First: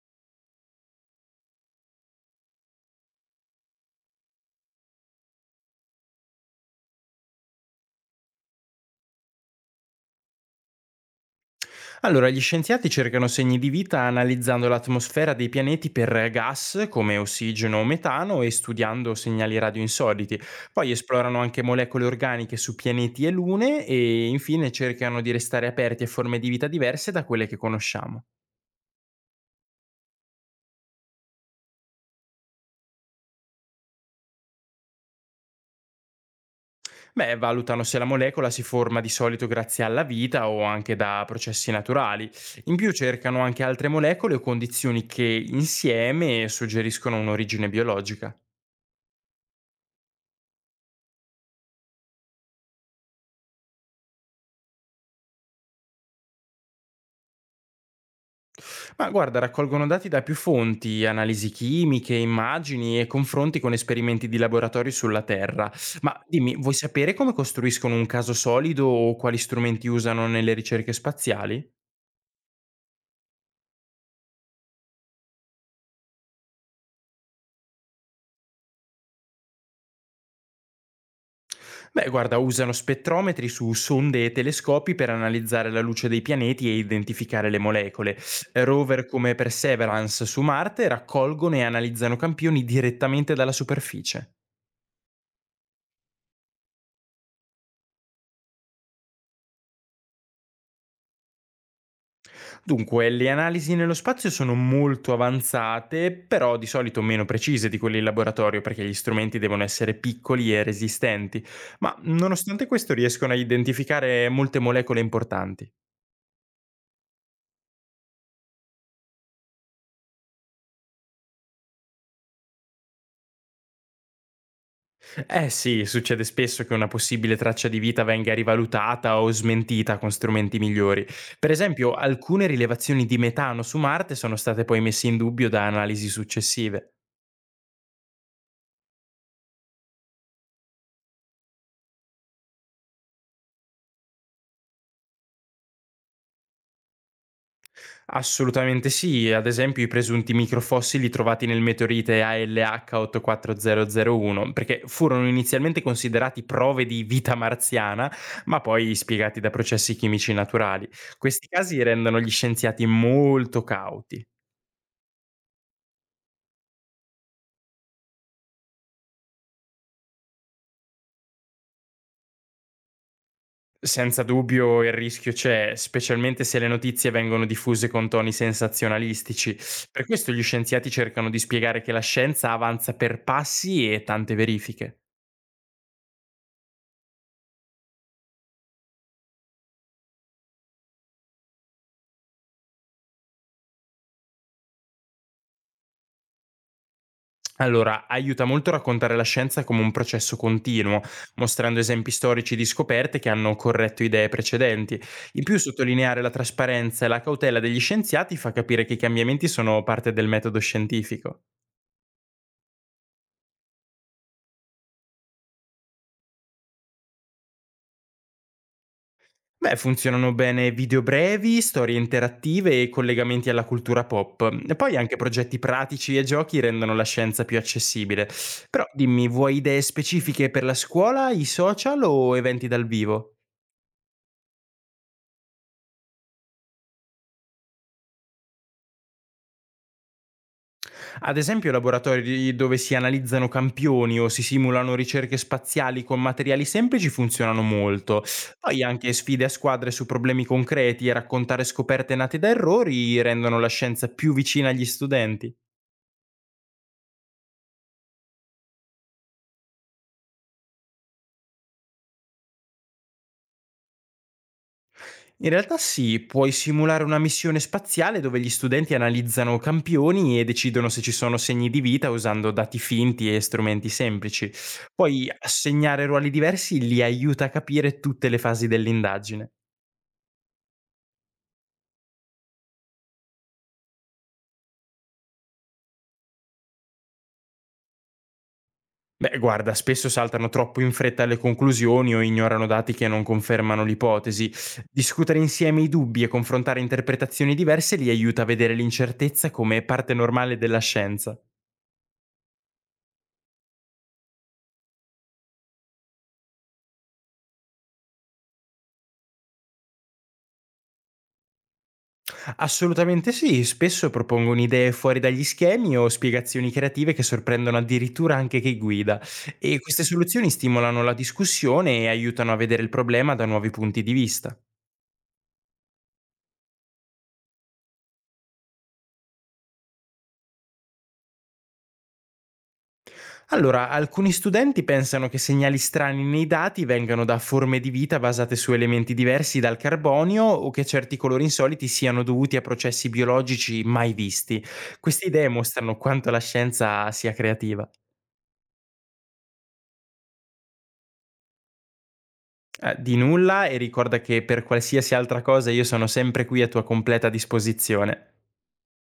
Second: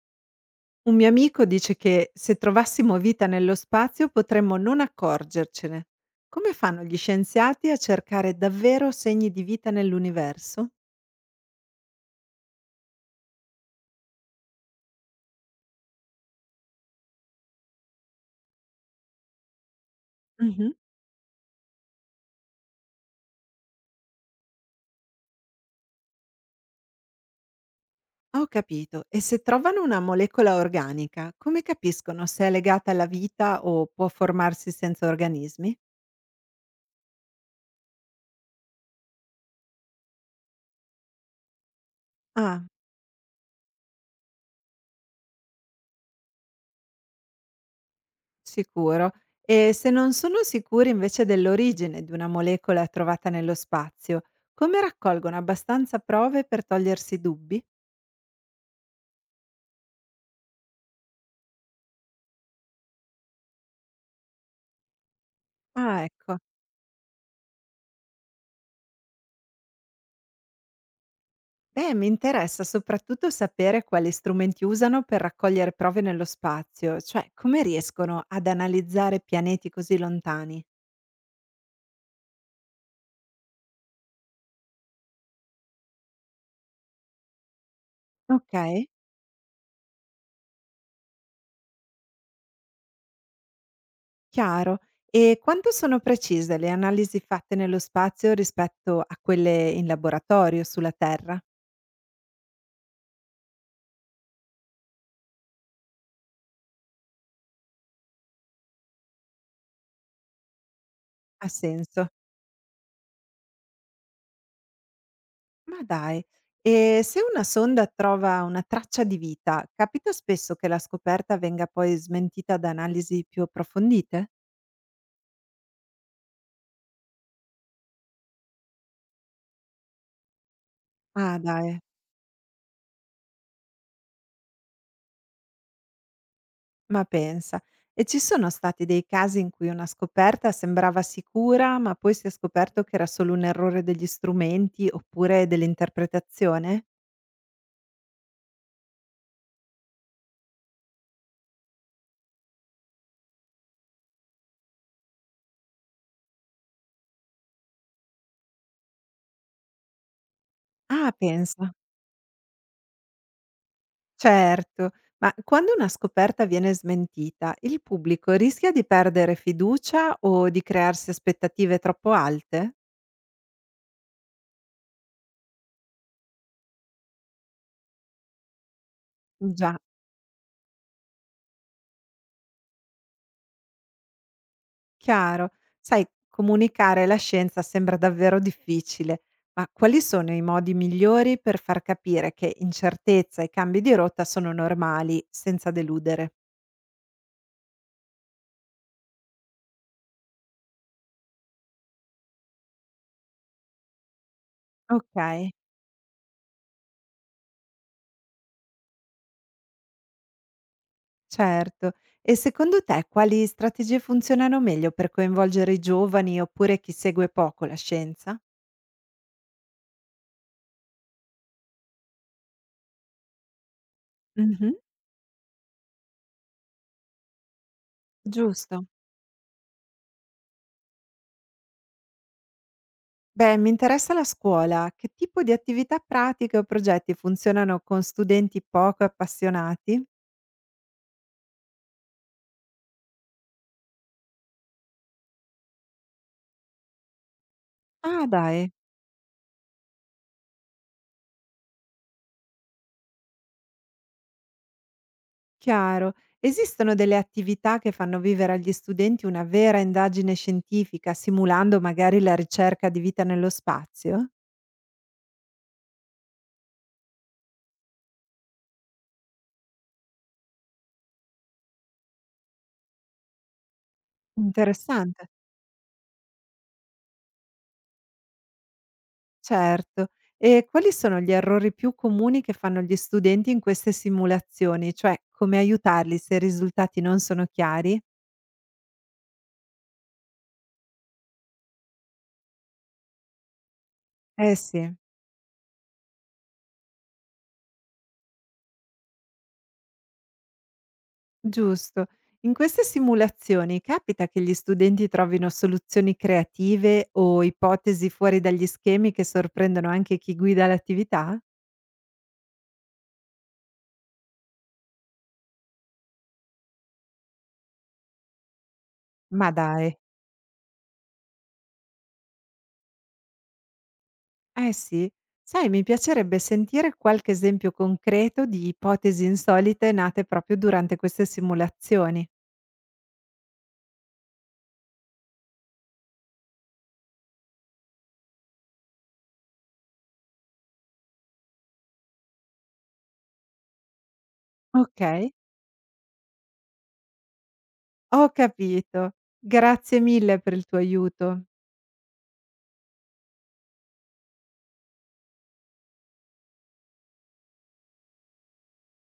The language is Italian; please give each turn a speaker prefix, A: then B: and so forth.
A: Un mio amico dice che se trovassimo vita nello spazio potremmo non accorgercene. Come fanno gli scienziati a cercare davvero segni di vita nell'universo?
B: Allora, gli scienziati cercano segni di vita analizzando l'atmosfera dei pianeti per gas come ossigeno o metano e studiando segnali radio insoliti.
A: Mhm.
B: Poi esplorano anche molecole organiche su pianeti e lune e infine cercano di restare aperti a forme di vita diverse da quelle che conosciamo.
A: Ho capito. E se trovano una molecola organica, come capiscono se è legata alla vita o può formarsi senza organismi?
B: Beh, valutano se la molecola si forma di solito grazie alla vita o anche da processi naturali.
A: Ah,
B: In più cercano anche altre molecole o condizioni che insieme suggeriscono un'origine biologica.
A: sicuro. E se non sono sicuri invece dell'origine di una molecola trovata nello spazio, come raccolgono abbastanza prove per togliersi dubbi?
B: Ma guarda, raccolgono dati da più fonti, analisi chimiche, immagini e confronti con esperimenti di laboratorio sulla Terra.
A: Ah,
B: Ma
A: ecco.
B: dimmi, vuoi sapere come costruiscono un caso solido o quali strumenti usano nelle ricerche spaziali?
A: Beh, mi interessa soprattutto sapere quali strumenti usano per raccogliere prove nello spazio, cioè come riescono ad analizzare pianeti così lontani.
B: Beh, guarda, usano spettrometri su sonde e telescopi per analizzare la luce dei pianeti e identificare le molecole.
A: Ok,
B: Rover come Perseverance su Marte raccolgono e analizzano campioni direttamente dalla superficie.
A: chiaro. E quanto sono precise le analisi fatte nello spazio rispetto a quelle in laboratorio sulla Terra?
B: Dunque, le analisi nello spazio sono molto avanzate, però di solito meno precise di quelle in laboratorio perché gli strumenti devono essere piccoli e resistenti,
A: Ha
B: ma
A: senso.
B: nonostante questo riescono a identificare molte molecole importanti.
A: Ma dai. E se una sonda trova una traccia di vita, capita spesso che la scoperta venga poi smentita da analisi più approfondite?
B: Eh sì, succede spesso che una possibile traccia di vita venga rivalutata o smentita con strumenti migliori.
A: Ah,
B: Per
A: dai.
B: esempio, alcune rilevazioni di metano su Marte sono state poi messe in dubbio da analisi successive.
A: Ma pensa, e ci sono stati dei casi in cui una scoperta sembrava sicura, ma poi si è scoperto che era solo un errore degli strumenti oppure dell'interpretazione?
B: Assolutamente sì, ad esempio i presunti microfossili trovati nel meteorite ALH84001, perché furono inizialmente considerati prove di vita marziana, ma poi spiegati da processi chimici naturali.
A: Ah,
B: Questi
A: pensa.
B: casi rendono gli scienziati molto cauti.
A: Certo, ma quando una scoperta viene smentita, il pubblico rischia di perdere fiducia o di crearsi aspettative troppo alte?
B: Senza dubbio il rischio c'è, specialmente se le notizie vengono diffuse con toni sensazionalistici.
A: Già.
B: Per questo gli scienziati cercano di spiegare che la scienza avanza per passi e tante verifiche.
A: Chiaro. Sai, comunicare la scienza sembra davvero difficile, ma quali sono i modi migliori per far capire che incertezza e cambi di rotta sono normali, senza deludere?
B: Allora, aiuta molto a raccontare la scienza come un processo continuo, mostrando esempi storici di scoperte che hanno corretto idee precedenti.
A: Ok,
B: In più, sottolineare la trasparenza e la cautela degli scienziati fa capire che i cambiamenti sono parte del metodo scientifico.
A: certo. E secondo te quali strategie funzionano meglio per coinvolgere i giovani oppure chi segue poco la scienza?
B: Beh, funzionano bene video brevi, storie interattive e collegamenti alla cultura pop.
A: Mhm,
B: E poi anche progetti pratici e giochi rendono la scienza più accessibile. Però
A: giusto.
B: dimmi, vuoi idee specifiche per la scuola, i social o eventi dal vivo?
A: Beh, mi interessa la scuola. Che tipo di attività pratiche o progetti funzionano con studenti poco appassionati?
B: Ad esempio laboratori dove si analizzano campioni o si simulano ricerche spaziali con materiali semplici funzionano molto.
A: Ah, dai.
B: Poi anche sfide a squadre su problemi concreti e raccontare scoperte nate da errori rendono la scienza più vicina agli studenti.
A: Chiaro. Esistono delle attività che fanno vivere agli studenti una vera indagine scientifica, simulando magari la ricerca di vita nello spazio?
B: In realtà sì, puoi simulare una missione spaziale dove gli studenti analizzano campioni e decidono se ci sono segni di vita usando dati finti e strumenti semplici.
A: Interessante,
B: Poi assegnare ruoli diversi li aiuta a capire tutte le fasi dell'indagine.
A: certo. E quali sono gli errori più comuni che fanno gli studenti in queste simulazioni? Cioè, come aiutarli se i risultati non sono chiari?
B: Beh, guarda, spesso saltano troppo in fretta alle conclusioni o ignorano dati che non confermano l'ipotesi.
A: Eh sì,
B: Discutere insieme i dubbi e confrontare interpretazioni diverse li aiuta a vedere l'incertezza come parte normale della scienza.
A: giusto. In queste simulazioni capita che gli studenti trovino soluzioni creative o ipotesi fuori dagli schemi che sorprendono anche chi guida l'attività?
B: Assolutamente sì, spesso propongono idee fuori dagli schemi o spiegazioni creative che sorprendono addirittura anche chi guida.
A: Ma
B: E
A: dai,
B: queste soluzioni stimolano la discussione e aiutano a vedere il problema da nuovi punti di vista.
A: eh sì. Sai, mi piacerebbe sentire qualche esempio concreto di ipotesi insolite nate proprio durante queste simulazioni.
B: Allora, alcuni studenti pensano che segnali strani nei dati vengano da forme di vita basate su elementi diversi dal carbonio o che certi colori insoliti siano dovuti a processi biologici mai visti.
A: Ok,
B: Queste idee mostrano quanto la scienza sia creativa.
A: ho capito. Grazie mille per il tuo aiuto.
B: Di nulla e ricorda che per qualsiasi altra cosa io sono sempre qui a tua completa disposizione.